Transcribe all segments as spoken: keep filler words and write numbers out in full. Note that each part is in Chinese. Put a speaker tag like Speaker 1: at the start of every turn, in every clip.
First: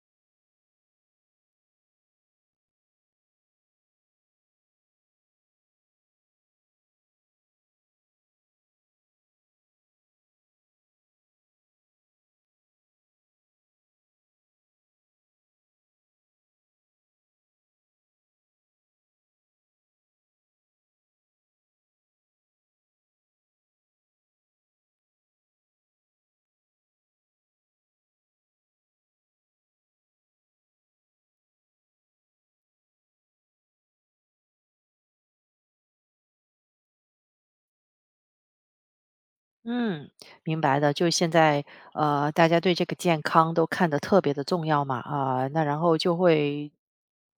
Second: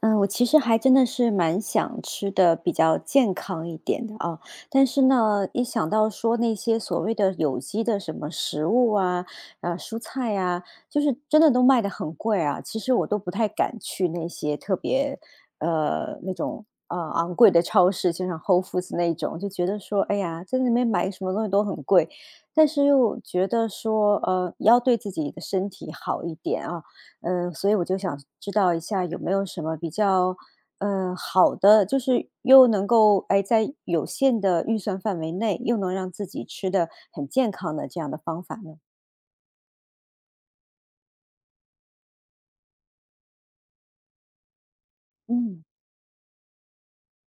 Speaker 1: 嗯，我其实还真的是蛮想吃的比较健康一点的啊，但是呢，一想到说那些所谓的有机的什么食物啊，呃，蔬菜呀、就是真的都卖的很贵啊，其实我都不太敢去那些特别呃那种呃昂贵的超市，就像 Whole Foods 那种，就觉得说，哎呀，在那边买什么东西都很贵，但是又觉得说，呃，要对自己的身体好一点啊，呃，所以我就想知道一下有没有什么比较，呃，好的，就是又能够，哎，在有限的预算范围内，又能让自己吃的很健康的这样的方法呢？
Speaker 2: 嗯，明白的。就现在，呃，大家对这个健康都看得特别的重要嘛，啊、那
Speaker 1: 嗯。
Speaker 2: 然后就会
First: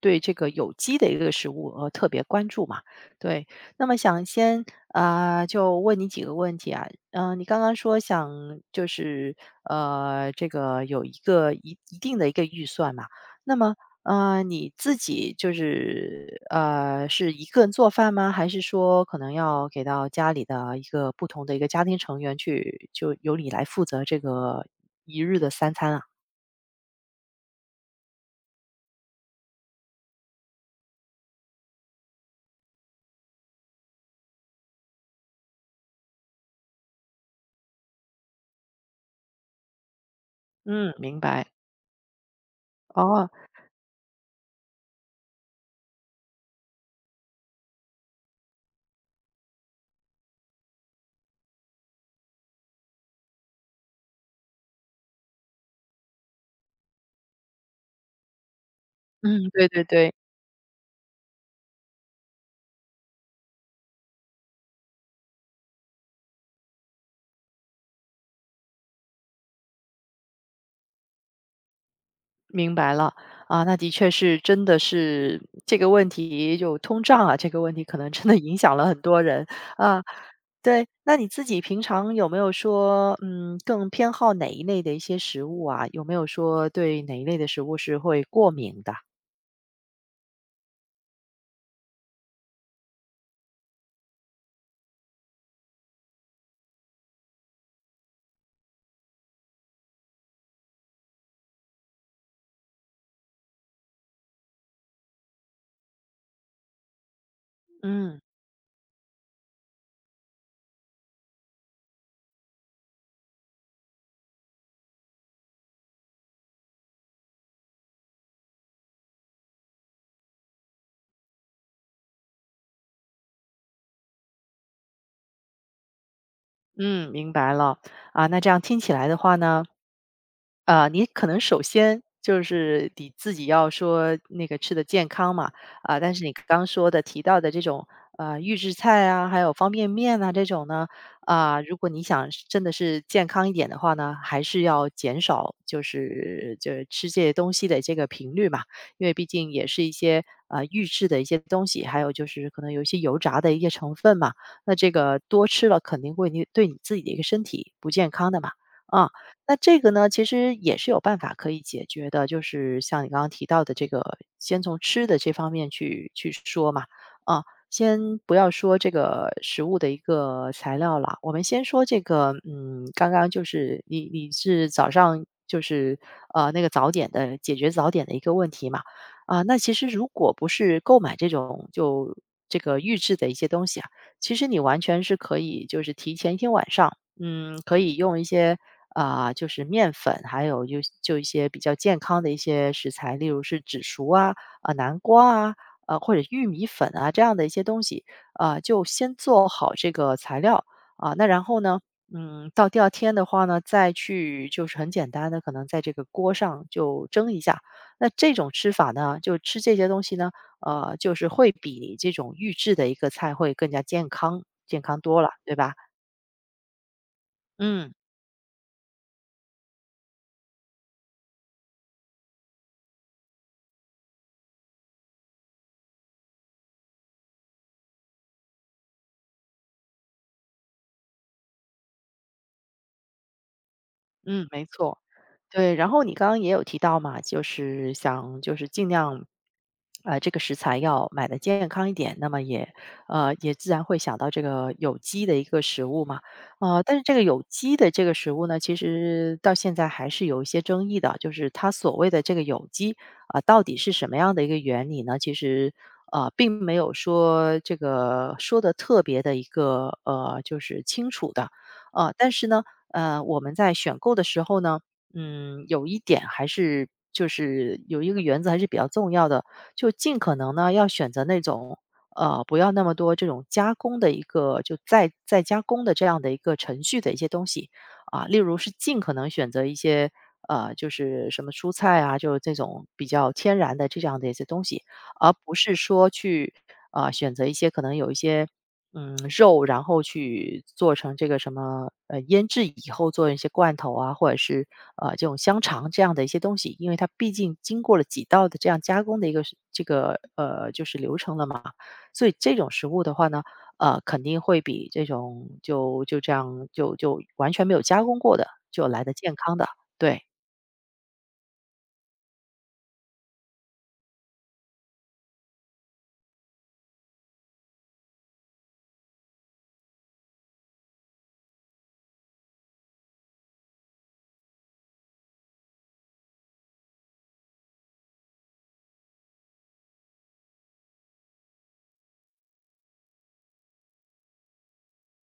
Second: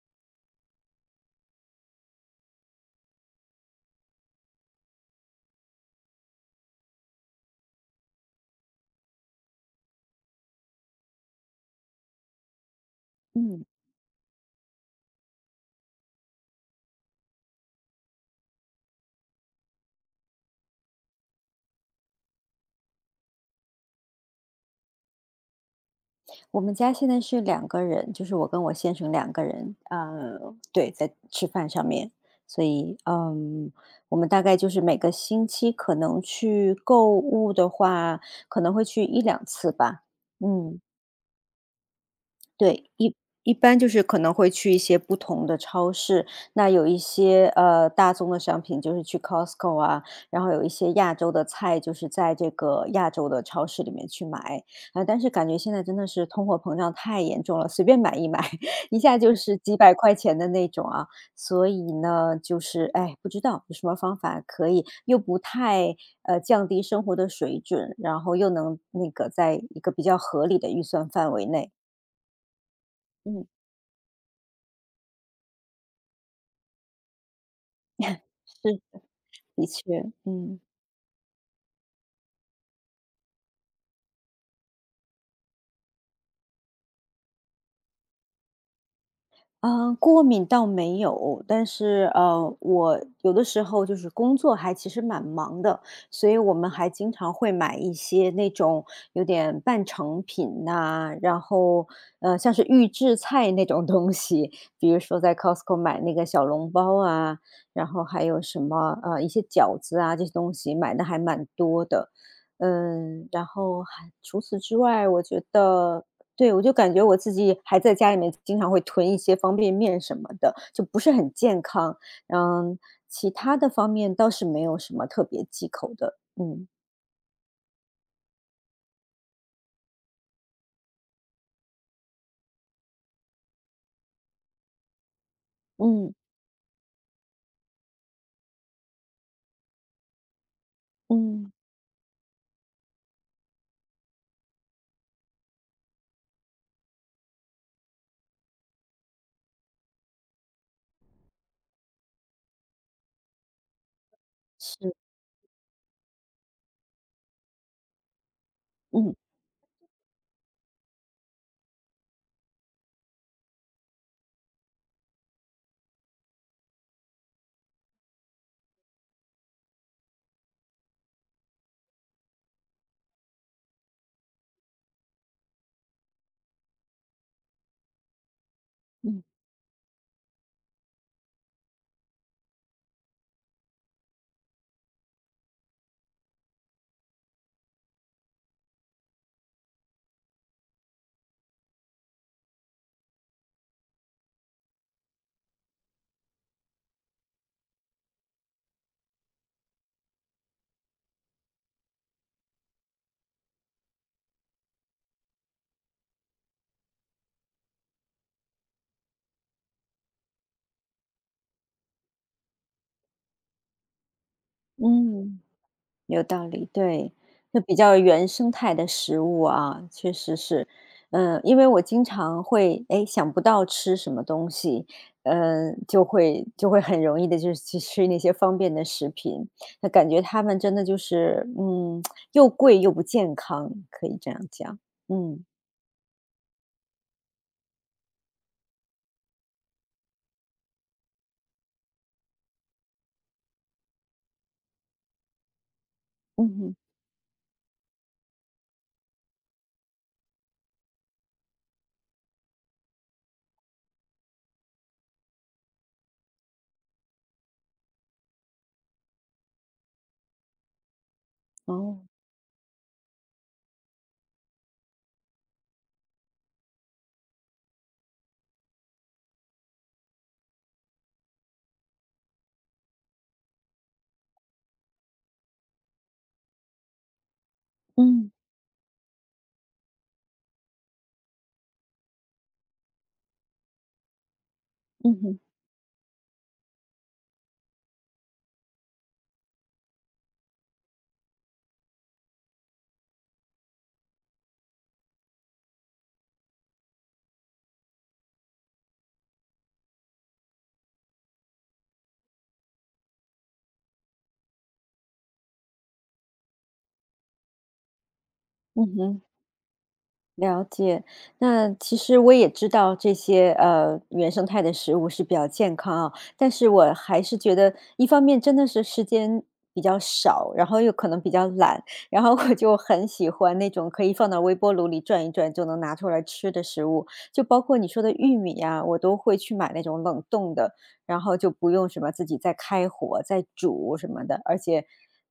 Speaker 2: 对这个有机的一个食物呃特别关注嘛。对，那么想先啊、呃就问你几个问题啊，嗯、你刚刚说想就是呃，这个有一个一一定的一个预算嘛，那
Speaker 1: 嗯，
Speaker 2: 么呃，你自己就是，呃，是一个人做饭吗？还是说可能要给到家里的一个不同的一个家庭成员去就由你来负责这个一日的三餐啊？
Speaker 1: 我们家现在是两个人，就是我跟我先生两个人，呃，对，在吃饭上面。所以，嗯，我们大概就是每个星期可能去购物的话，可能会去一两次吧，嗯。
Speaker 2: 嗯，明白。
Speaker 1: 对，一
Speaker 2: 哦，
Speaker 1: 一般就是可能会去一些不同的超市，那有一些，呃，大宗的商品就是去 Costco 啊，然后有一些亚洲的菜就是在这个亚洲的超市里面去买。啊，但是感觉现在真的是通货膨胀太严重了，随便买一买 一下就
Speaker 2: 嗯，
Speaker 1: 是
Speaker 2: 对
Speaker 1: 几
Speaker 2: 对
Speaker 1: 百
Speaker 2: 对。
Speaker 1: 块钱的那种啊。所以呢，就是哎，不知道有什么方法可以又不太，呃，降低生活的水准，然后又能那个在一个比较合理的预算范围内。
Speaker 2: 明白了。
Speaker 1: 嗯。
Speaker 2: 啊，那的确是，真的是这个问题，就通胀啊，这个问题可能真的影响
Speaker 1: 是，
Speaker 2: 了很多人
Speaker 1: 的
Speaker 2: 啊。
Speaker 1: 确，嗯。
Speaker 2: 对，那你自己平常有没有说，嗯，更偏好哪一类的一些食物啊？有没有说对哪一类的食物是会过敏的？
Speaker 1: 啊，过敏倒没有，但是呃，我有的时候就是工作还其实蛮忙的，所以我们还经常会买一些那种有点半成品呐、然后呃，像是预制菜那种东西，比如说在 Costco 买那个小笼包啊，然后
Speaker 2: 嗯
Speaker 1: 还有什么呃一些饺子啊这些东西，买的还蛮多的。嗯，然后还除此之外，我觉得对，我就感觉我自己还在家里面经常会囤一些方便面什么的，就不是很健康。嗯，其他的方面倒是没有什么特别忌口的。嗯。
Speaker 2: 嗯，明白了啊。那这样听起来的话呢，呃，你可能首先就是你自己要说那个吃的健康嘛，啊，但
Speaker 1: 嗯。
Speaker 2: 是你刚说的提到的这种呃预制菜啊，还有方便面啊这种呢，
Speaker 1: 嗯。
Speaker 2: 啊，如果你想是真的是健康一点的话呢，还是要减少就是就是吃这些东西的这个频率嘛，因为毕竟也是一些呃预制的一些东西，还有就是可能有一些油炸的一些成分嘛，那这
Speaker 1: 是。
Speaker 2: 个多吃了肯定会你对你自己的一个身体不健康的嘛，啊。
Speaker 1: 嗯。
Speaker 2: 那这个呢，其实也是有办法可以解决的，就是像你刚刚提到的这个，先从吃的这方面去去说嘛，啊，先不要说这个食物的一个材料了，我们先说这个，嗯，刚刚就是你你是早上就是呃那个早点的解决早点的一个问题嘛，
Speaker 1: 嗯。
Speaker 2: 啊，那其实如果不是购买这种就这个预制的一些东西啊，其实你完全是可以就是提前一天晚上，嗯，可以用一些。啊，就是面粉，还有就就一些比较健康的一些食材，例如是紫薯啊、啊南瓜啊、呃或者玉米粉啊这样的一些东西，啊，就先做好这个材料啊，那然后呢，嗯，到第二天的话呢，再去就是很简单的，可能在这个锅上就蒸一下。那这种吃法呢，就吃这些东西呢，呃，就是会比你这种预制的一个菜会更加健康，健康多了，
Speaker 1: 嗯。
Speaker 2: 对吧？
Speaker 1: 有道理，对，就比
Speaker 2: 嗯
Speaker 1: 较原生态的食物啊，确实是。嗯，因为我经常会，哎，想不到吃什么东西，嗯，就会就会很容易的，就是去吃那些方便的食品，那感觉他们真的就是，嗯，又贵又不健康，可以这样
Speaker 2: 嗯，没
Speaker 1: 讲。
Speaker 2: 错。
Speaker 1: 嗯。
Speaker 2: 对，然后你刚刚也有提到嘛，就是想就是尽量，呃，这个食材要买的健康一点，那么也呃也自然会想到这个有机的一个食物嘛，
Speaker 1: 嗯哼。
Speaker 2: 呃，但是这个有机的这个食物呢，其实到现在还是有一些争议的，就是它所谓的这个有机啊、到底是什么样的一个原理呢？其实呃，并没有说这个说的特别的一个呃，就是清楚的，
Speaker 1: 哦。
Speaker 2: 呃，但是呢，呃，我们在选购的时候呢，嗯，有一点还是就是有一个原则还是比较重要的，就尽可能呢要选择那种呃不要那么多这种加工的一个就再再加工的这样的一个程序的一些东西啊，
Speaker 1: 嗯。
Speaker 2: 例如是尽可能选择一些呃就是什么蔬菜啊，就是这种比较天然的这样的一些东西，
Speaker 1: 嗯
Speaker 2: 而
Speaker 1: 哼。
Speaker 2: 不是说去啊、呃选择一些可能有一些。嗯，肉，然后去做成这个什么，呃，腌制以后做一些罐头啊，或者是呃这种香肠这样的一些东西，因为它毕竟经过了几道的这样加工的一个是这个呃就是流程了嘛，所以这种食物的话呢，呃，肯定会比这种就就这样就就完全没有加工过的
Speaker 1: 嗯
Speaker 2: 就来的
Speaker 1: 哼。
Speaker 2: 健康的，对。
Speaker 1: 了解。那其实我也知道这些呃原生态的食物是比较健康啊，但是我还是觉得一方面真的是时间比较少，然后又可能比较懒，然后我就很喜欢那种可以放到微波炉里转一转就能拿出来吃的食物，就包括你说的玉米呀，我都会去买那种冷冻的，然后就不用什么自己再开火再煮什么的，而且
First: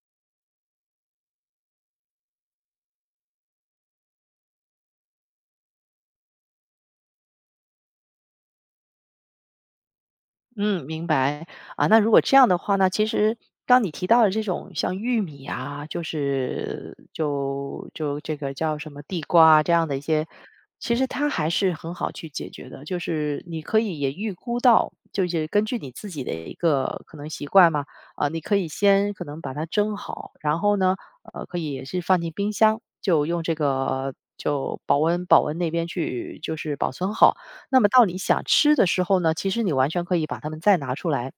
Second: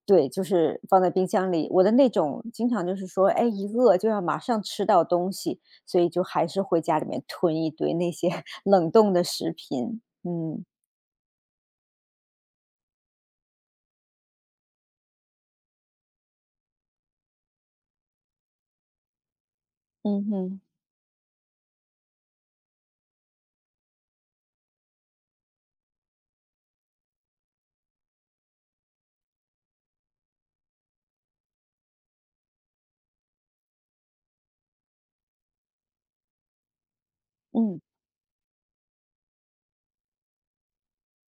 Speaker 1: 对，就是放在冰箱里。我的那种经常就是说，哎，一饿就要马上吃到东西，所以就还是会家里面囤一堆那些 冷冻的食品。嗯。
Speaker 2: 嗯，明白啊。那如果这样的话呢，其实当你提到了这种像玉米啊，就是就就这个叫什么地瓜啊这样的一
Speaker 1: 嗯
Speaker 2: 些，
Speaker 1: 哼。
Speaker 2: 其实它还是很好去解决的。就是你可以也预估到，就是根据你自己的一个可能习惯嘛，啊，你可以先可能把它蒸好，然后呢，呃，可以也是放进冰箱，就用这个就保温保温那边去就是保存好。那
Speaker 1: 嗯。
Speaker 2: 么到你想吃的时候呢，其实你完全可以把它们再拿出来，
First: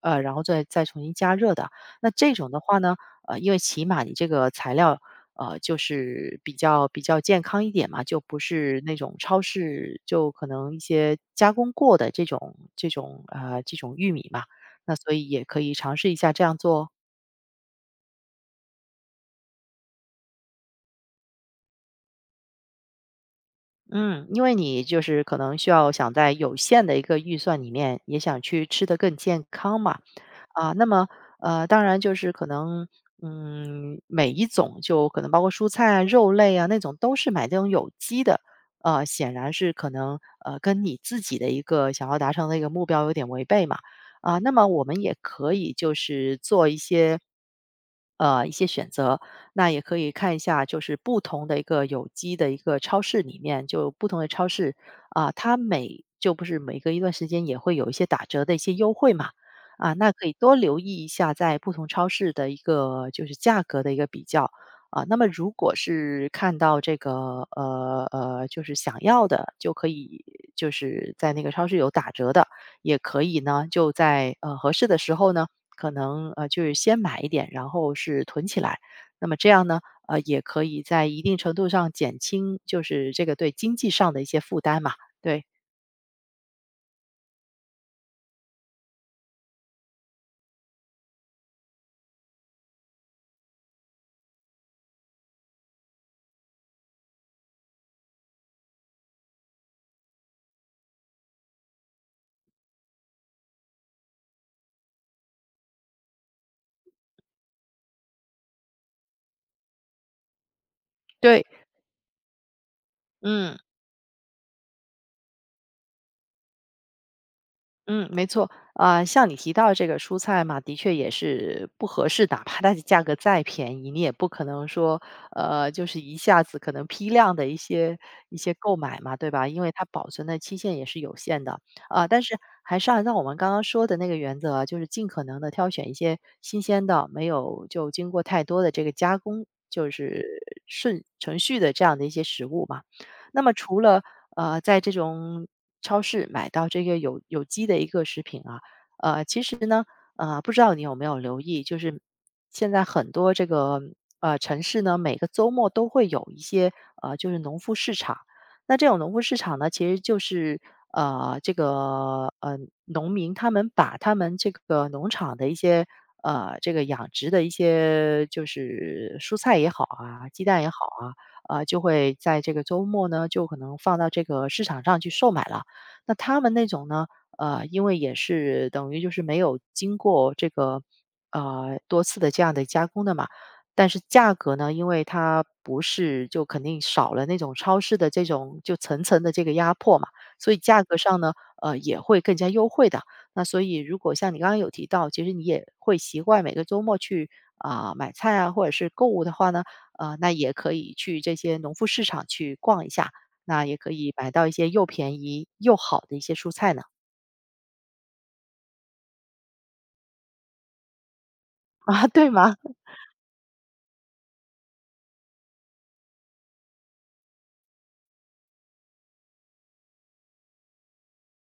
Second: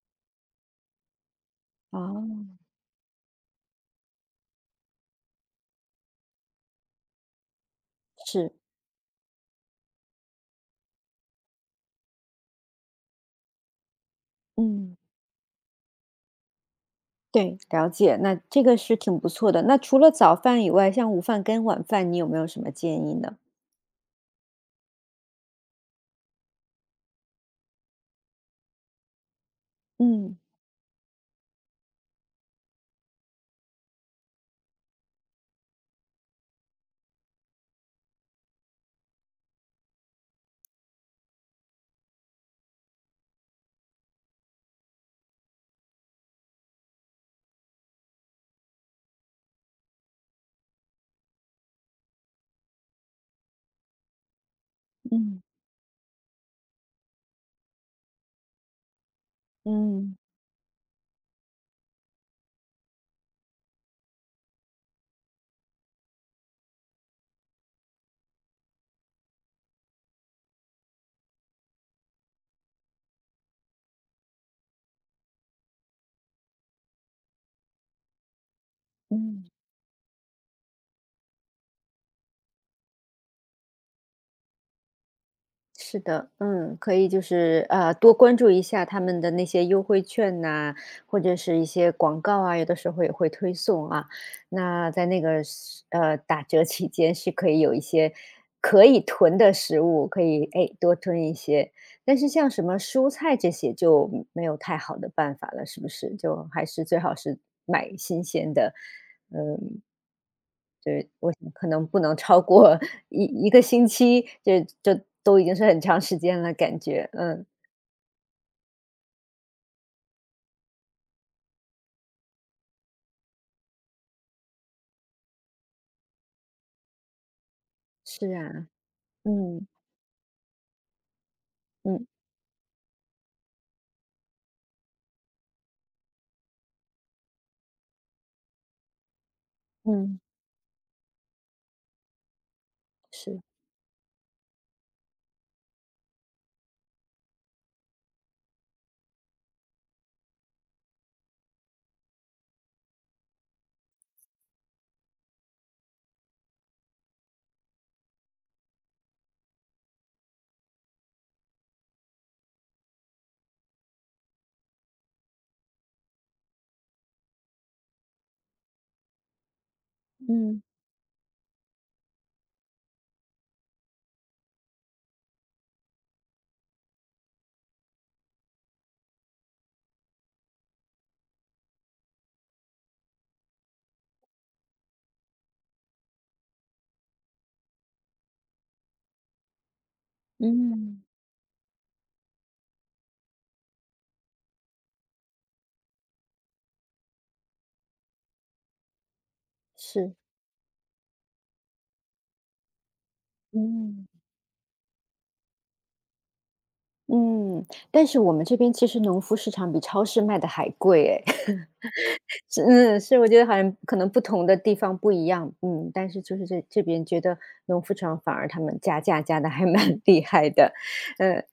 Speaker 2: 呃，然后再再重新加热的。那这
Speaker 1: 哦。
Speaker 2: 种的话呢，呃，因为起码你这个材料，呃，就是比较比较健康一点嘛，就不
Speaker 1: 是。
Speaker 2: 是那种超市就可能一些加工过的这种这种呃这种玉米嘛，那
Speaker 1: 嗯。
Speaker 2: 所以也可以尝试一下这样做哦。
Speaker 1: 对，了解。那这个是挺不错的。那除了早饭以外，像午饭跟晚饭，你有没有什么建议呢？
Speaker 2: 嗯，因为你就是可能需要想在有限的一个预算里面，也想去吃得更健康嘛，
Speaker 1: 嗯。
Speaker 2: 啊，那么呃，当然就是可能，嗯，每一种就可能包括蔬菜啊、肉类啊那种，都是买这种有机的，呃，显然是可能呃跟你自己的一个想要达成的一个目标有点违背嘛，啊，那么我们也可以就是做一些。呃，一些选择。那也可以看一下，就是不同的一个有机的一个超市里面，就不同的超市啊，
Speaker 1: 嗯。
Speaker 2: 它每就不是每隔一段时间也会有一些打折的一些优惠嘛。啊，那
Speaker 1: 嗯。
Speaker 2: 可以多留意一下在不同超市的一个就是价格的一个比较。啊，那么如果是看到这个呃呃，就是想要的，就可以就是在那个超市有打折的，也可以呢，就在呃合适的时候呢，可能呃就是先买一点，然后是囤起来。那么
Speaker 1: 嗯。
Speaker 2: 这样呢，呃，也可以在一定程度上减轻就是这个对经济上的一些负担嘛。对，
Speaker 1: 是的，嗯，可以就是呃多关注一下他们的那些优惠券呐、或者是一些广告啊，有的时候也会推送啊。那在那个时呃打折期间是可以有一些可以囤的食物，可以哎多囤一些。但是像什么蔬菜这些就没有太好的办法了，是不是？就还是最好是买新鲜的。嗯。就是我
Speaker 2: 对，
Speaker 1: 想可能不能超过 一一
Speaker 2: 嗯。
Speaker 1: 个星期，就就都已经是很长时间了感觉。嗯。
Speaker 2: 嗯，没错，啊，像你提到这个蔬菜嘛，的确也是不合适，哪怕它的价格再便宜，你也不可能说，呃，就是一下子可能批量的一些
Speaker 1: 是
Speaker 2: 一些
Speaker 1: 啊。
Speaker 2: 购买嘛，对吧？因
Speaker 1: 嗯。
Speaker 2: 为它保存的期限也是有限的，啊，
Speaker 1: 嗯。
Speaker 2: 但是还是按照我们刚刚说的那个原则啊就是尽可能的挑选一些新鲜的，没有就经过太多的这个加工，就
Speaker 1: 嗯。
Speaker 2: 是顺程序的这样的一些食物嘛。
Speaker 1: 是。
Speaker 2: 那么除了呃，在这种超市买到这个有有机的一个食品啊，呃，其实呢，呃，不知道你有没有留意，就是现在很多这个呃城市呢，每个周末都会有一些呃，就是农夫市场。那这种农夫市场呢，其实就是呃，这个呃农民他们把他们这个农场的一些呃这个养殖的一些就是蔬菜也好啊，鸡蛋
Speaker 1: 嗯。
Speaker 2: 也好啊，啊，就会在这个周末呢，就可能放到这个市场上去售买了。那他们那种呢，呃，因为也是等于就是没有经过这个呃多次的这样的加工的嘛，但是价格呢，因为它不是就肯定少了那种超市的这种就层层的这个压迫嘛，所以价格
Speaker 1: 嗯。
Speaker 2: 上呢，呃，也会更加优惠的。那所以，如果像你刚刚有提到，其实你也会习惯每个周末去啊、买菜啊，或者是购物的话呢，
Speaker 1: 是。
Speaker 2: 呃，那也可以去这些农副市场去逛一下，那也可
Speaker 1: 嗯。
Speaker 2: 以买到一些又便宜又好的一些蔬菜呢。
Speaker 1: 嗯，但是我们这边其实农夫市场比超市卖的还贵诶。
Speaker 2: 啊，对吗？
Speaker 1: 是嗯，是我觉得好像可能不同的地方不一样，嗯，但是就是这这边觉得农夫市场反而他们加价加的还蛮 厉害的。嗯，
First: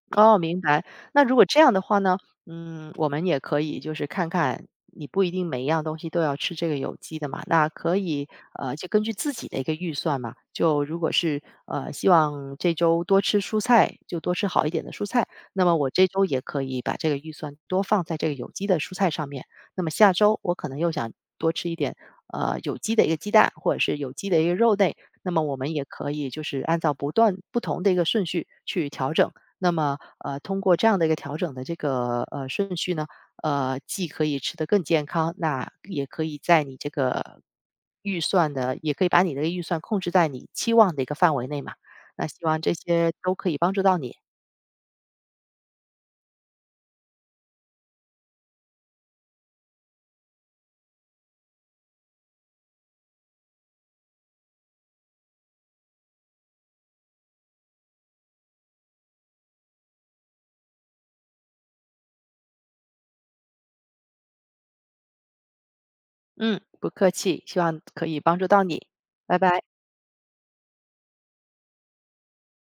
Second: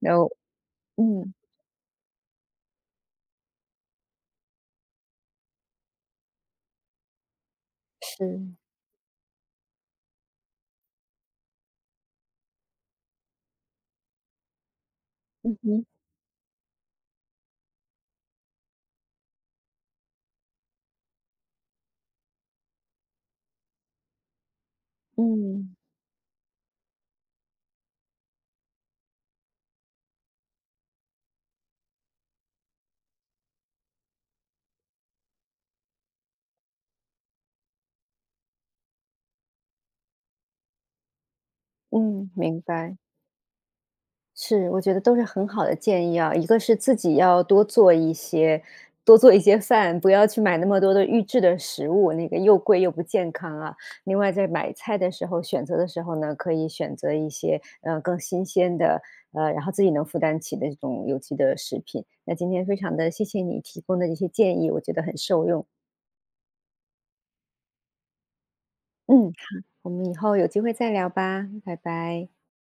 Speaker 1: 然后
Speaker 2: 哦，明白。那
Speaker 1: 嗯，
Speaker 2: 如果这样的话呢，嗯，我们也可以就是看看，你不一定每一样东西都要吃这个有机的嘛，那可以
Speaker 1: 是。
Speaker 2: 呃，就根据自己的一个预算嘛，就如果是呃，希望这周多吃蔬菜，就多吃好一点的蔬菜，
Speaker 1: 嗯
Speaker 2: 那么
Speaker 1: 哼。
Speaker 2: 我这周也可以把这个预算多放在这个有机的蔬菜上面。那么下周我可能又想多吃一点呃，有机的一个鸡蛋，或者是有机的一个肉类，那么我们
Speaker 1: 嗯。
Speaker 2: 也可以就是按照不断不同的一个顺序去调整。那么，呃，通过这样的一个调整的这个呃顺序呢，呃，既可以吃得更健康，那也可以在你这个预算的，也可以把你的预算控制在你期望的一个范围内嘛。那
Speaker 1: 嗯，
Speaker 2: 希望
Speaker 1: 明
Speaker 2: 这
Speaker 1: 白。
Speaker 2: 些都可以帮助到你。
Speaker 1: 是，我觉得都是很好的建议啊。一个是自己要多做一些，多做一些饭，不要去买那么多的预制的食物，那个又贵又不健康啊。另外，在买菜的时候，选择的时候呢，可以选择一些呃更新鲜的，呃，然后自己能负担起的这种有机的食品。那今天非常的谢谢你提供的这些建议，我觉得很受用。
Speaker 2: 嗯，不客气，希望可以帮助到你，
Speaker 1: 嗯，
Speaker 2: 拜
Speaker 1: 好，
Speaker 2: 拜。
Speaker 1: 我们以后有机会再聊吧，拜拜。